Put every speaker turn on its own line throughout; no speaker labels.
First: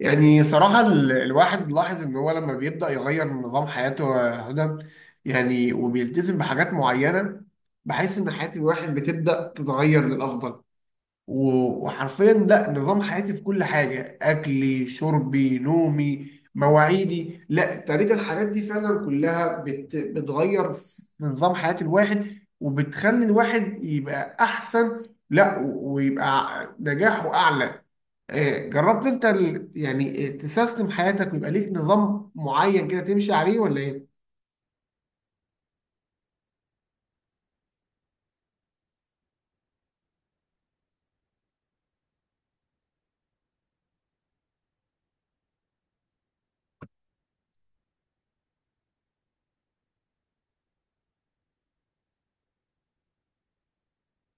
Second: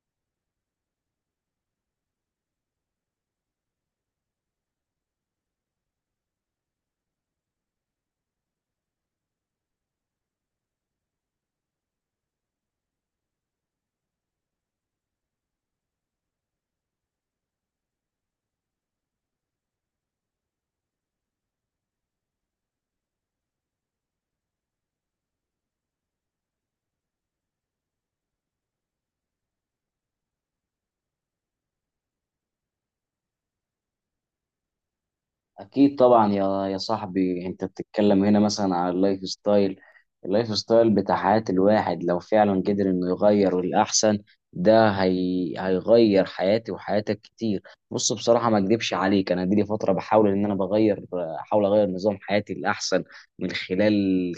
يعني صراحة الواحد لاحظ إن هو لما بيبدأ يغير من نظام حياته يا هدى، يعني وبيلتزم بحاجات معينة، بحيث إن حياة الواحد بتبدأ تتغير للأفضل. وحرفيا، لا، نظام حياتي في كل حاجة، أكلي، شربي، نومي، مواعيدي، لا، طريقة الحاجات دي فعلا كلها بتغير في نظام حياة الواحد، وبتخلي الواحد يبقى أحسن. لا، ويبقى نجاحه أعلى. جربت أنت يعني، تسيستم حياتك ويبقى ليك نظام معين كده تمشي عليه، ولا إيه؟
أكيد طبعا، يا صاحبي. أنت بتتكلم هنا مثلا على اللايف ستايل بتاع حياة الواحد لو فعلا قدر إنه يغير للأحسن، هيغير حياتي وحياتك كتير. بص، بصراحة ما أكدبش عليك، أنا دي لي فترة بحاول إن أنا بغير. أحاول أغير نظام حياتي للأحسن من خلال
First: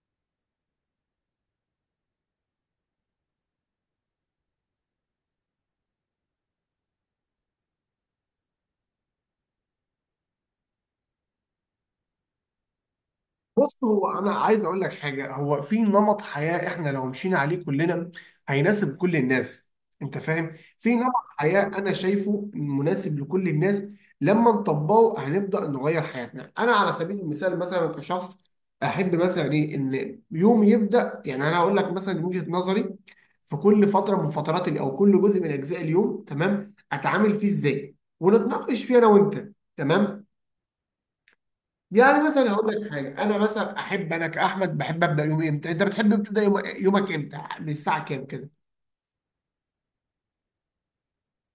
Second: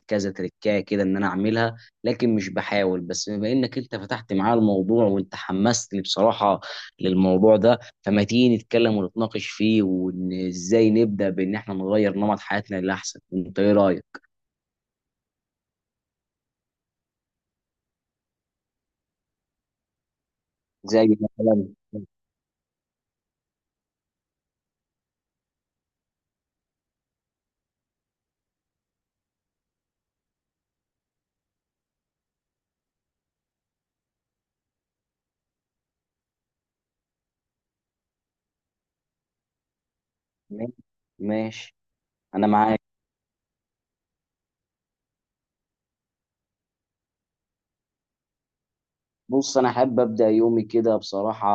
كذا تركاية كده إن أنا أعملها، لكن مش بحاول بس. بما إنك أنت فتحت معايا الموضوع وأنت حمستني بصراحة للموضوع ده، فما تيجي نتكلم ونتناقش فيه، وان ازاي نبدا بان احنا نغير نمط حياتنا للاحسن. انت ايه
بص، هو
رايك؟
انا عايز اقول لك حاجه. هو في نمط حياه، احنا لو مشينا عليه كلنا هيناسب كل الناس. انت فاهم؟ في نمط
زي
حياه
مثلا.
انا شايفه مناسب لكل الناس، لما نطبقه هنبدا نغير حياتنا. انا على سبيل المثال مثلا كشخص، احب مثلا ايه ان يومي يبدا. يعني انا هقول لك مثلا من وجهه نظري، في كل فتره من فترات او كل جزء من اجزاء اليوم، تمام، اتعامل فيه ازاي ونتناقش فيه انا وانت، تمام.
ماشي.
يعني
انا
مثلا هقول
معاك.
لك حاجه. انا مثلا احب، انا كاحمد بحب ابدا يومي امتى؟ انت بتحب تبدا يومك امتى، من الساعه كام كده؟
بص، انا احب ابدا يومي كده بصراحه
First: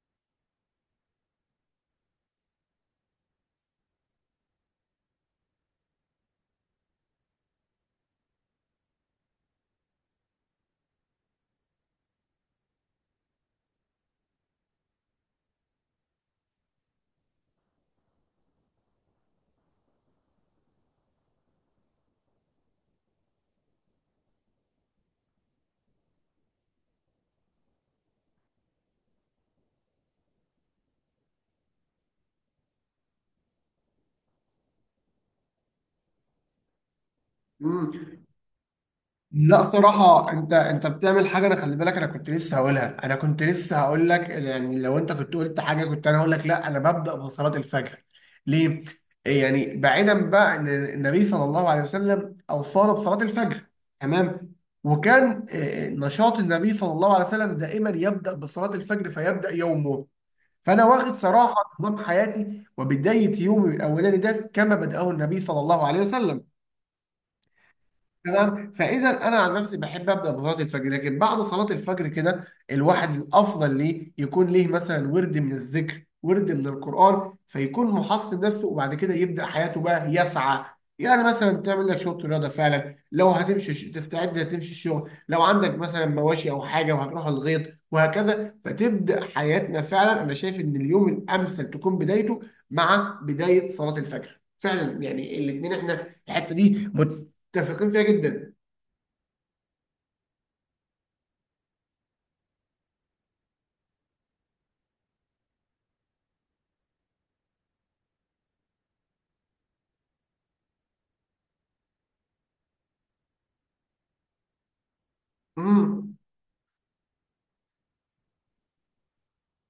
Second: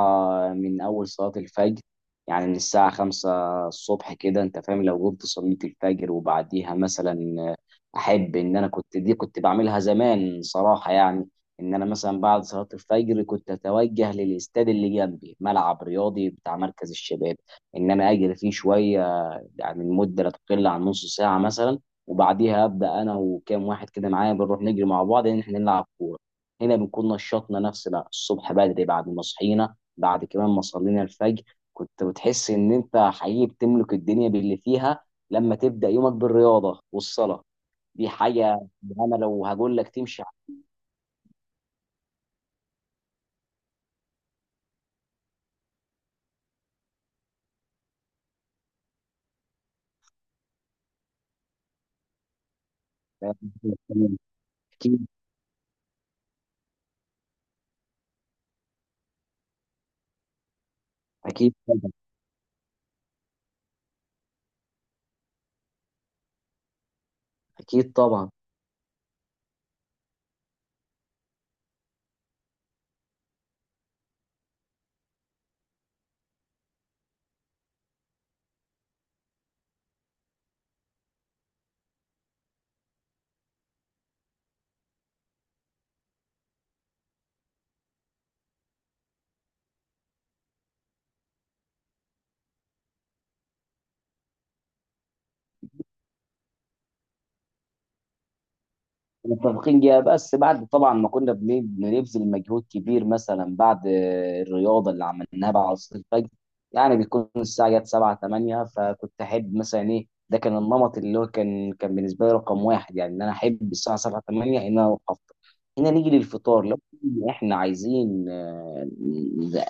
من اول صلاه الفجر، يعني من الساعه خمسة الصبح كده. انت فاهم؟ لو قمت صليت الفجر وبعديها مثلا، احب ان انا كنت، دي كنت بعملها زمان صراحه، يعني ان انا مثلا بعد صلاه الفجر كنت اتوجه للاستاد اللي جنبي، ملعب رياضي بتاع مركز الشباب، ان انا اجري فيه شويه، يعني المده لا تقل عن نص ساعه مثلا. وبعديها ابدا انا وكام واحد كده معايا بنروح نجري مع بعض، ان احنا نلعب كوره. هنا بنكون نشطنا نفسنا الصبح بدري بعد ما صحينا، بعد كمان ما صلينا الفجر. كنت بتحس ان انت حقيقي بتملك الدنيا باللي فيها لما تبدأ يومك بالرياضة والصلاة.
امم.
دي حاجة. انا لو
لا
هقول لك تمشي
صراحة،
على-.
انت بتعمل حاجة. انا خلي بالك، انا كنت لسه هقولها، انا كنت لسه هقول لك، يعني لو انت كنت قلت حاجة كنت انا هقول لك، لا، انا ببدأ بصلاة الفجر. ليه؟ يعني بعيدا بقى ان النبي صلى الله عليه وسلم اوصانا بصلاة الفجر، تمام.
اكيد.
وكان نشاط النبي صلى الله عليه وسلم دائما يبدأ بصلاة الفجر، فيبدأ يومه. فانا واخد
اكيد
صراحه
طبعا.
نظام حياتي وبدايه يومي الاولاني ده كما بداه النبي صلى الله عليه وسلم.
اكيد طبعا.
تمام. فاذا انا عن نفسي بحب ابدا بصلاه الفجر، لكن بعد صلاه الفجر كده، الواحد الافضل ليه يكون ليه مثلا ورد من الذكر، ورد من القران، فيكون محصن نفسه، وبعد كده يبدا حياته بقى يسعى. يعني مثلا تعمل لك شويه رياضه، فعلا لو هتمشي تستعد تمشي الشغل، لو عندك مثلا مواشي او حاجه وهتروح الغيط، وهكذا. فتبدا حياتنا فعلا. انا شايف ان اليوم الامثل تكون بدايته مع بدايه صلاه الفجر فعلا، يعني الاثنين احنا الحته دي متفقين فيها جدا.
متفقين جدا. بس بعد طبعا ما كنا بنبذل مجهود كبير مثلا، بعد الرياضه اللي عملناها بعد عصر الفجر، يعني بيكون الساعه جت 7 8. فكنت احب مثلا ايه؟ ده كان النمط اللي هو كان بالنسبه لي رقم واحد. يعني ان انا احب الساعه 7 8 ان انا اروح افطر. هنا نيجي
امم.
للفطار، لو احنا عايزين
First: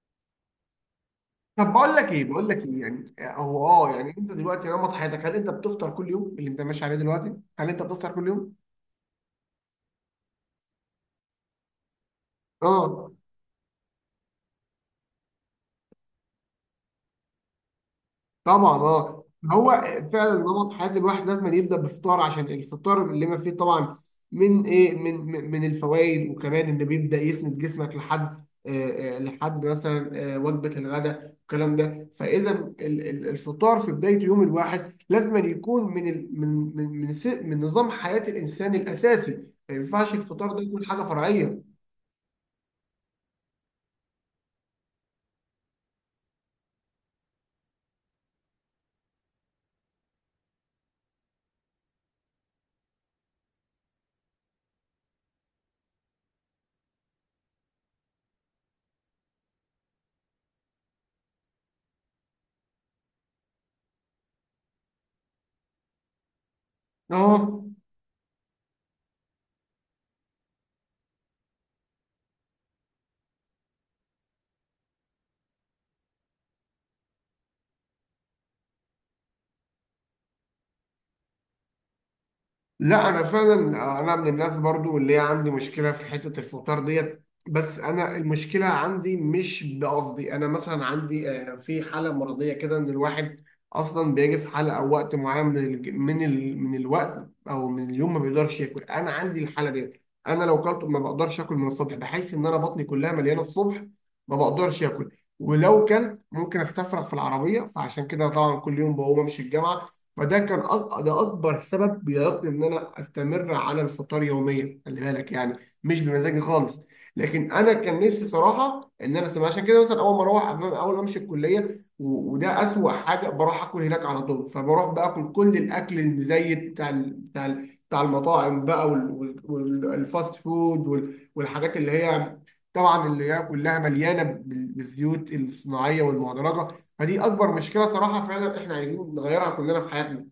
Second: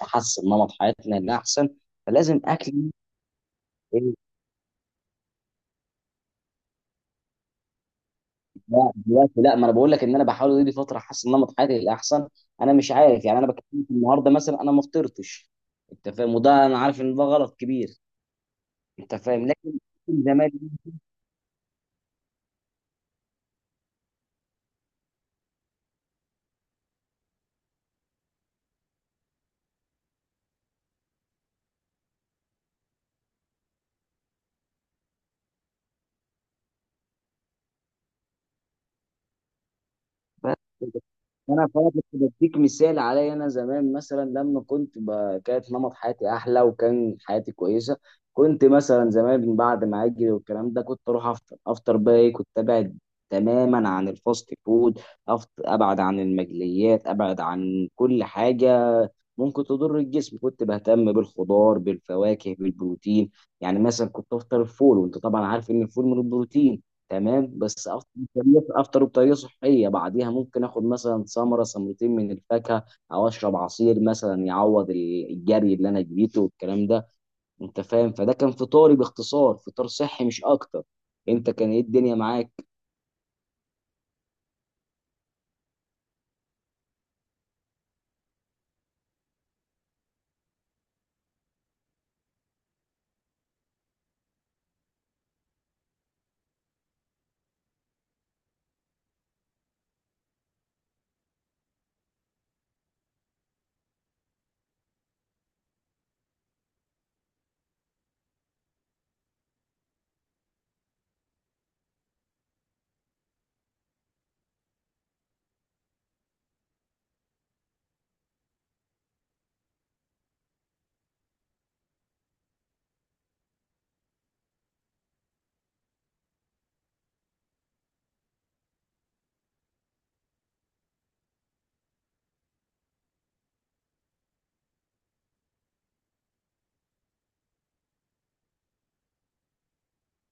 نحسن نمط حياتنا لاحسن،
طب، بقول لك ايه
فلازم
بقول لك
اكل.
ايه يعني هو يعني انت دلوقتي نمط حياتك، هل انت بتفطر كل يوم اللي انت ماشي عليه دلوقتي؟ هل انت بتفطر كل يوم؟
لا دلوقتي لا. ما انا بقول لك ان انا بحاول دي فتره حاسس ان نمط حياتي للاحسن. انا مش
اه،
عارف، يعني انا بكلمك النهارده مثلا، انا ما فطرتش. انت فاهم؟ وده انا عارف ان ده غلط كبير.
طبعا،
انت
اه.
فاهم؟ لكن
هو فعلا
زمان.
نمط حياة الواحد لازم يبدأ بفطار، عشان الفطار اللي ما فيه طبعا من ايه، من الفوائد، وكمان ان بيبدأ يسند جسمك لحد لحد مثلا وجبة الغداء والكلام ده. فإذا الفطار في بداية يوم الواحد لازم يكون من ال من من من, س- من نظام حياة الإنسان الأساسي. ما ينفعش الفطار
بس
ده يكون
كده.
حاجة فرعية.
انا فعلا كنت بديك مثال عليا. انا زمان مثلا لما كنت كانت نمط حياتي احلى، وكان حياتي كويسه. كنت مثلا زمان بعد ما اجري والكلام ده كنت اروح افطر بقى ايه؟ كنت ابعد تماما عن الفاست فود. ابعد عن المقليات، ابعد عن كل حاجه ممكن تضر الجسم. كنت بهتم بالخضار، بالفواكه، بالبروتين. يعني مثلا كنت افطر الفول، وانت طبعا عارف ان الفول من البروتين. تمام.
اه،
بس افطر بطريقه، افطر بطريقه صحيه. بعديها ممكن اخد مثلا ثمره ثمرتين من الفاكهه، او اشرب عصير مثلا يعوض الجري اللي انا جريته والكلام ده. انت فاهم؟ فده كان فطاري باختصار، فطار صحي مش اكتر. انت كان ايه الدنيا معاك؟
لا انا فعلا، انا من الناس برضو اللي هي عندي مشكله في حته الفطار ديت، بس انا المشكله عندي مش بقصدي، انا مثلا عندي، في حاله مرضيه كده ان الواحد اصلا بيجي في حاله او وقت معين من الوقت او من اليوم، ما بيقدرش ياكل. انا عندي الحاله ديت، انا لو كلت ما بقدرش اكل من الصبح، بحيث ان انا بطني كلها مليانه الصبح، ما بقدرش اكل. ولو كلت ممكن استفرغ في العربيه، فعشان كده طبعا كل يوم بقوم امشي الجامعه. فده كان ده اكبر سبب بيعيقني ان انا استمر على الفطار يوميا، خلي بالك يعني، مش بمزاجي خالص. لكن انا كان نفسي صراحه ان انا سمع، عشان كده مثلا اول ما اروح اول ما امشي الكليه، وده اسوأ حاجه، بروح اكل هناك على طول. فبروح باكل كل الاكل المزيت بتاع المطاعم بقى، والفاست فود والحاجات اللي هي، طبعا اللي هي كلها مليانه بالزيوت الصناعيه والمهدرجه. فدي اكبر مشكله صراحه، فعلا احنا عايزين نغيرها كلنا في حياتنا.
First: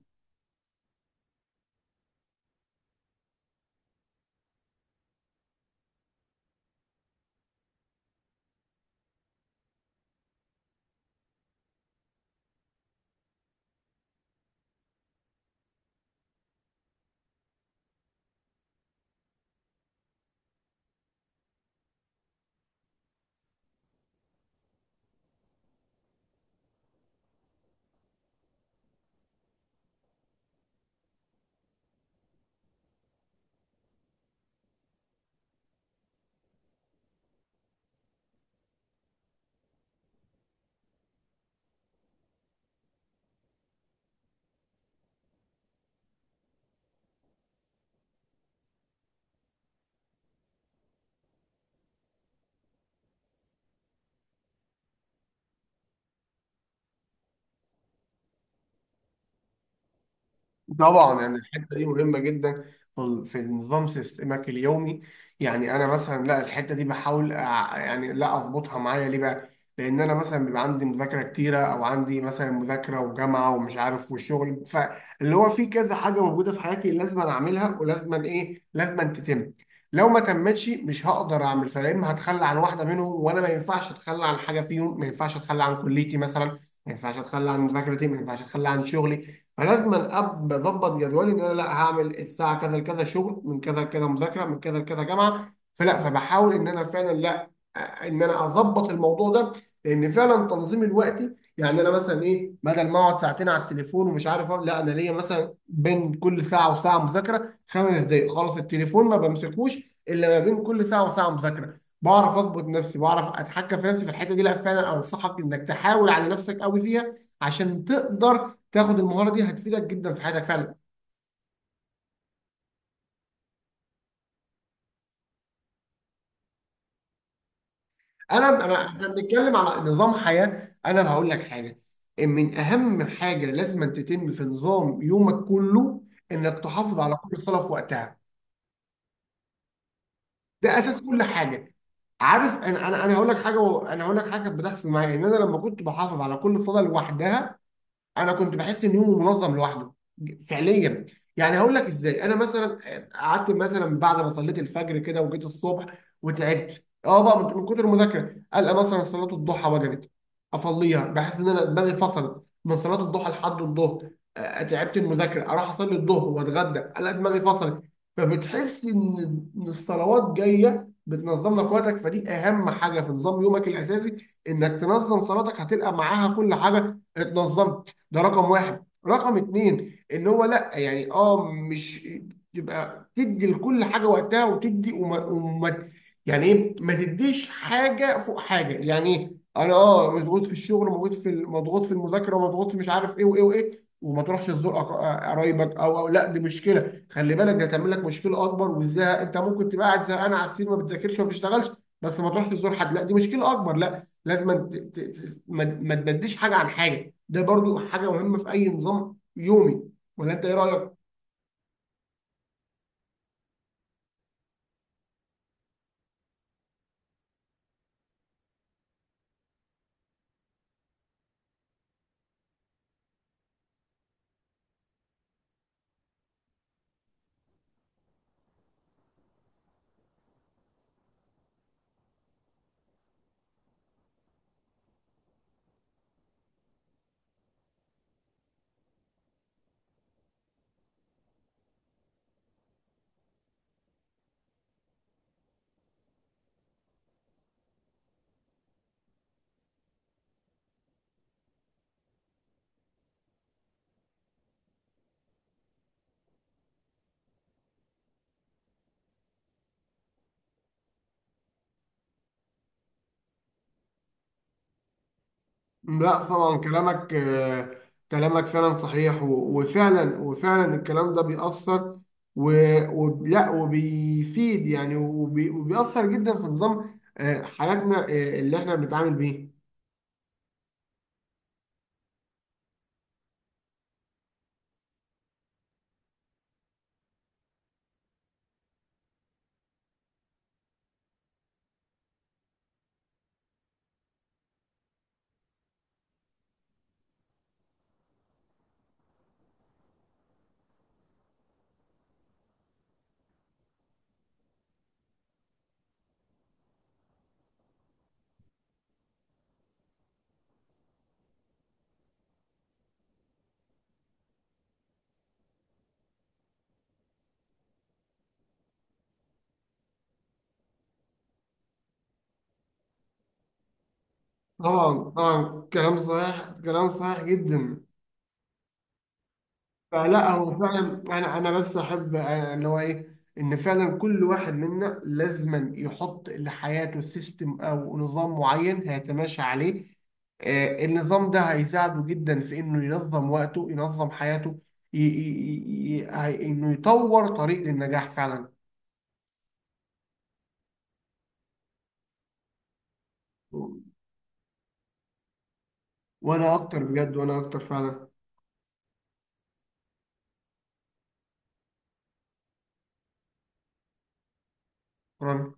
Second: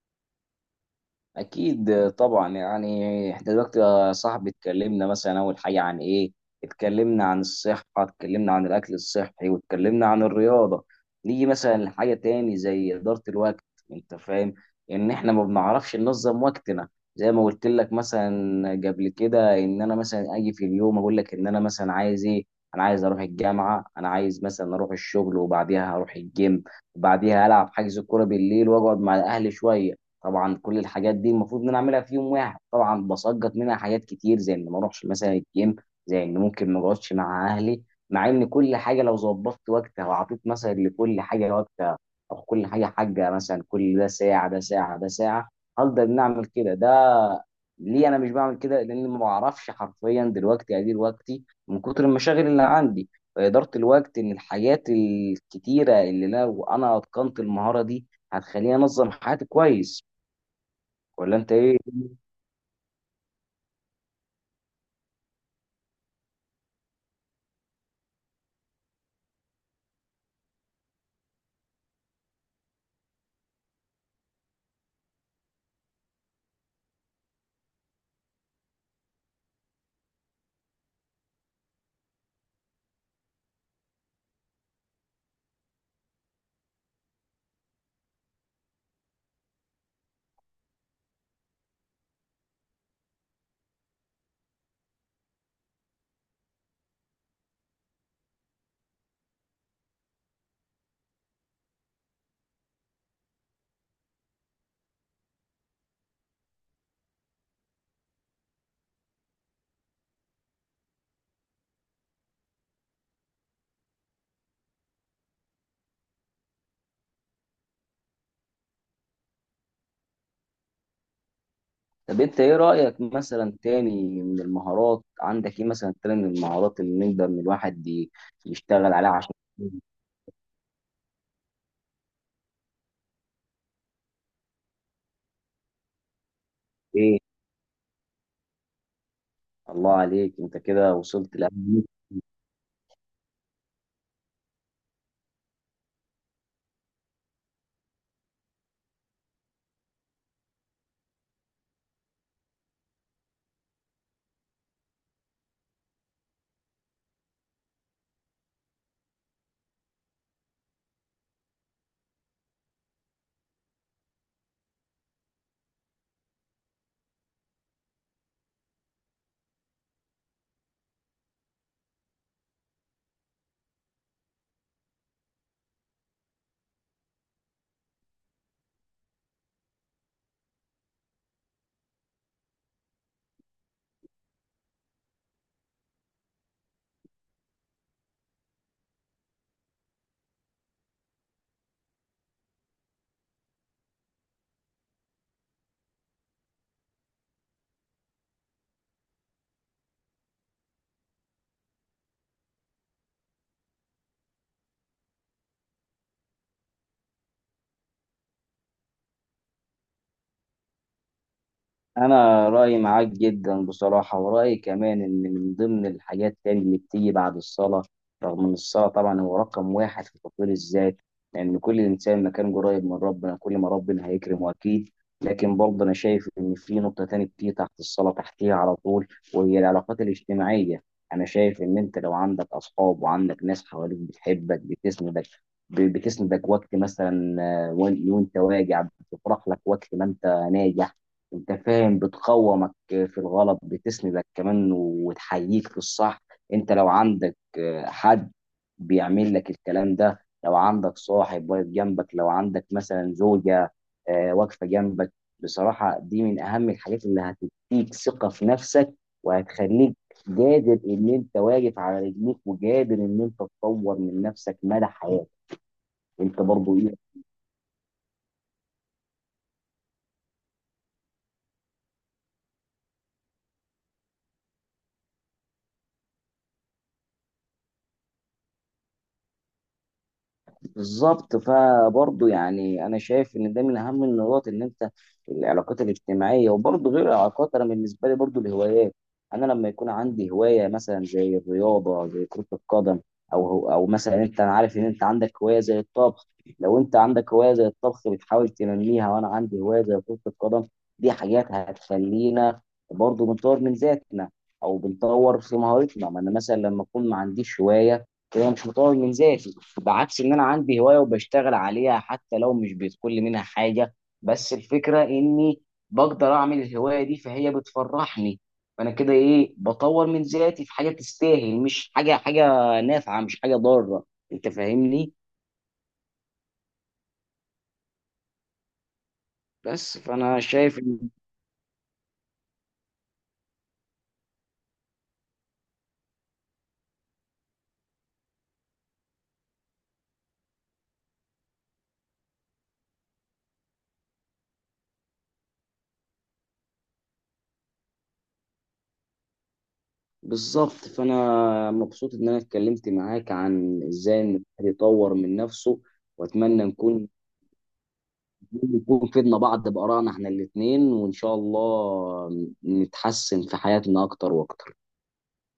أكيد طبعا. يعني إحنا دلوقتي يا صاحبي اتكلمنا مثلا أول حاجة عن إيه؟ اتكلمنا عن الصحة، اتكلمنا عن الأكل الصحي، واتكلمنا عن الرياضة. نيجي مثلا لحاجة تاني زي إدارة الوقت. أنت فاهم؟ إن إحنا ما بنعرفش ننظم وقتنا. زي ما قلت لك مثلا قبل كده، إن أنا مثلا أجي في اليوم أقول لك إن أنا مثلا عايز إيه؟ أنا عايز أروح الجامعة، أنا عايز مثلا أروح الشغل وبعديها هروح الجيم، وبعديها ألعب حجز كورة بالليل وأقعد مع أهلي شوية. طبعا كل الحاجات دي المفروض ان انا اعملها في يوم واحد. طبعا بسقط منها حاجات كتير، زي ان ما اروحش مثلا الجيم، زي ان ممكن ما اقعدش مع اهلي. مع ان كل حاجه لو ظبطت وقتها وعطيت مثلا لكل حاجه وقتها، او كل حاجه حاجه مثلا، كل ده ساعه، ده ساعه، ده ساعه، هقدر ان اعمل كده. ده ليه انا مش بعمل كده؟ لان ما بعرفش حرفيا دلوقتي ادير وقتي من كتر المشاغل اللي عندي. فاداره الوقت، ان الحاجات الكتيره اللي لو انا اتقنت المهاره دي، هتخليني انظم حياتي كويس.
طبعا، يعني
ولا انت
الحته
ايه؟
دي مهمه جدا في نظام سيستمك اليومي. يعني انا مثلا، لا، الحته دي بحاول يعني، لا، اظبطها معايا. ليه بقى؟ لان انا مثلا بيبقى عندي مذاكره كتيره، او عندي مثلا مذاكره وجامعه ومش عارف وشغل. فاللي هو في كذا حاجه موجوده في حياتي لازم أنا اعملها، ولازم أنا ايه، لازم أن تتم. لو ما تمتش مش هقدر اعمل، فلا، اما هتخلى عن واحده منهم، وانا ما ينفعش اتخلى عن حاجه فيهم. ما ينفعش اتخلى عن كليتي مثلا، ما ينفعش اتخلى عن مذاكرتي، ما ينفعش اتخلى عن شغلي. فلازم اظبط جدولي، ان انا لا هعمل الساعه كذا لكذا شغل، من كذا لكذا مذاكره، من كذا لكذا جامعه. فلا، فبحاول ان انا فعلا، لا، ان انا اظبط الموضوع ده. لان فعلا تنظيم الوقت، يعني انا مثلا ايه، بدل ما اقعد ساعتين على التليفون ومش عارف أعمل، لا، انا ليا مثلا بين كل ساعه وساعه مذاكره 5 دقائق، خلاص التليفون ما بمسكوش الا ما بين كل ساعه وساعه مذاكره. بعرف اظبط نفسي، بعرف اتحكم في نفسي في الحته دي. لا فعلا، انصحك انك تحاول على نفسك قوي فيها، عشان تقدر تاخد المهاره دي، هتفيدك جدا في حياتك فعلا.
طب انت ايه رأيك؟ مثلا تاني من المهارات، عندك ايه مثلا تاني من المهارات اللي نقدر ان الواحد
انا انا
يشتغل
احنا
عليها عشان
بنتكلم على نظام حياه. انا هقول لك حاجه، إن من اهم حاجه لازم أن تتم في نظام يومك كله، انك تحافظ على
ايه؟
كل صلاه في وقتها.
الله عليك، انت
ده
كده
اساس كل
وصلت
حاجه.
لأهم.
عارف، انا هقول لك حاجه و- انا هقول لك حاجه كانت بتحصل معايا، ان انا لما كنت بحافظ على كل صلاه لوحدها، انا كنت بحس ان يومه منظم لوحده. فعليا، يعني هقول لك ازاي. انا مثلا قعدت مثلا بعد ما صليت الفجر كده، وجيت الصبح وتعبت بقى من كتر المذاكره، القى مثلا صلاه الضحى وجبت، اصليها، بحس ان انا دماغي فصلت من صلاه الضحى لحد الظهر. تعبت المذاكره، اروح اصلي الظهر واتغدى، الاقي دماغي فصلت. فبتحس إن الصلوات جايه بتنظم لك وقتك. فدي اهم حاجه في نظام يومك الاساسي، انك تنظم صلاتك، هتلقى معاها كل حاجه اتنظمت. ده رقم واحد. رقم اتنين، ان هو، لا يعني مش تبقى تدي لكل حاجه وقتها، وتدي، وما، يعني ايه؟ ما تديش حاجه فوق حاجه. يعني ايه؟ انا مضغوط في الشغل، مضغوط في المذاكره، مضغوط في، مش عارف ايه وايه وايه، وما تروحش تزور قرايبك، او، لا دي مشكله خلي بالك، ده هتعمل لك مشكله اكبر. والزهق، انت ممكن تبقى قاعد زهقان على السرير ما بتذاكرش ما بتشتغلش، بس ما تروحش تزور حد، لا دي مشكله اكبر. لا، لازم ما تبديش حاجه عن حاجه. ده برضو حاجه مهمه في اي نظام يومي. ولا انت ايه رايك؟
انا رايي معاك جدا بصراحه. ورايي كمان ان من ضمن الحاجات تاني اللي بتيجي بعد الصلاه، رغم ان الصلاه طبعا هو رقم واحد في تطوير الذات، لان كل انسان ما كان قريب من ربنا كل ما ربنا هيكرمه اكيد. لكن برضه انا شايف ان في نقطه تانية بتيجي تحت الصلاه، تحتيها على طول، وهي العلاقات الاجتماعيه. انا شايف ان انت لو عندك اصحاب وعندك ناس حواليك بتحبك، بتسندك، بتسندك وقت مثلا آه، وانت واجع، بتفرح لك وقت ما انت ناجح. انت فاهم؟ بتقومك في الغلط، بتسندك كمان وتحييك في الصح. انت لو عندك حد بيعمل لك الكلام ده، لو عندك صاحب واقف جنبك، لو عندك مثلا زوجة واقفة جنبك، بصراحة دي من أهم الحاجات اللي هتديك ثقة في نفسك، وهتخليك قادر إن أنت واقف على رجليك، وقادر إن أنت تطور من نفسك مدى حياتك.
لا
أنت
طبعا،
برضو إيه.
كلامك فعلا صحيح، وفعلا، الكلام ده بيأثر، و- ولا وبيفيد، يعني وبيأثر جدا في نظام حياتنا، اللي احنا بنتعامل بيه.
بالظبط. فبرضه يعني انا شايف ان ده من اهم النقاط، ان انت، العلاقات الاجتماعيه. وبرضه غير العلاقات، انا بالنسبه لي برضه الهوايات. انا لما يكون عندي هوايه مثلا زي الرياضه، زي كره القدم، او مثلا انت، انا عارف ان انت عندك هوايه زي الطبخ. لو انت عندك هوايه زي الطبخ بتحاول تنميها، وانا عندي هوايه زي كره القدم، دي حاجات هتخلينا برضه بنطور من ذاتنا او بنطور في مهارتنا. ما انا مثلا لما اكون ما عنديش هوايه كده، مش مطور من ذاتي، بعكس ان انا عندي هوايه وبشتغل عليها حتى لو مش بيدخل لي منها حاجه. بس الفكره اني بقدر اعمل الهوايه دي، فهي بتفرحني، فانا كده ايه؟ بطور من ذاتي في حاجه تستاهل، مش حاجه. حاجه نافعه، مش حاجه ضاره. انت
طبعا،
فاهمني؟
طبعا، كلام صحيح، كلام صحيح جدا.
بس
فلا،
فانا
هو
شايف
فعلا
إن-.
انا بس احب، اللي هو ايه، ان فعلا كل واحد منا لازما يحط لحياته سيستم او نظام معين هيتماشى عليه. النظام ده هيساعده جدا في انه ينظم وقته، ينظم حياته، انه يطور طريق للنجاح فعلا.
بالظبط. فانا مبسوط ان انا اتكلمت معاك عن ازاي ان الواحد يطور من نفسه،
وانا
واتمنى
اكتر
نكون،
بجد، وانا اكتر فعلا.
نكون فدنا بعض بآرائنا احنا الاتنين، وإن شاء الله نتحسن في حياتنا أكتر وأكتر.
شكراً.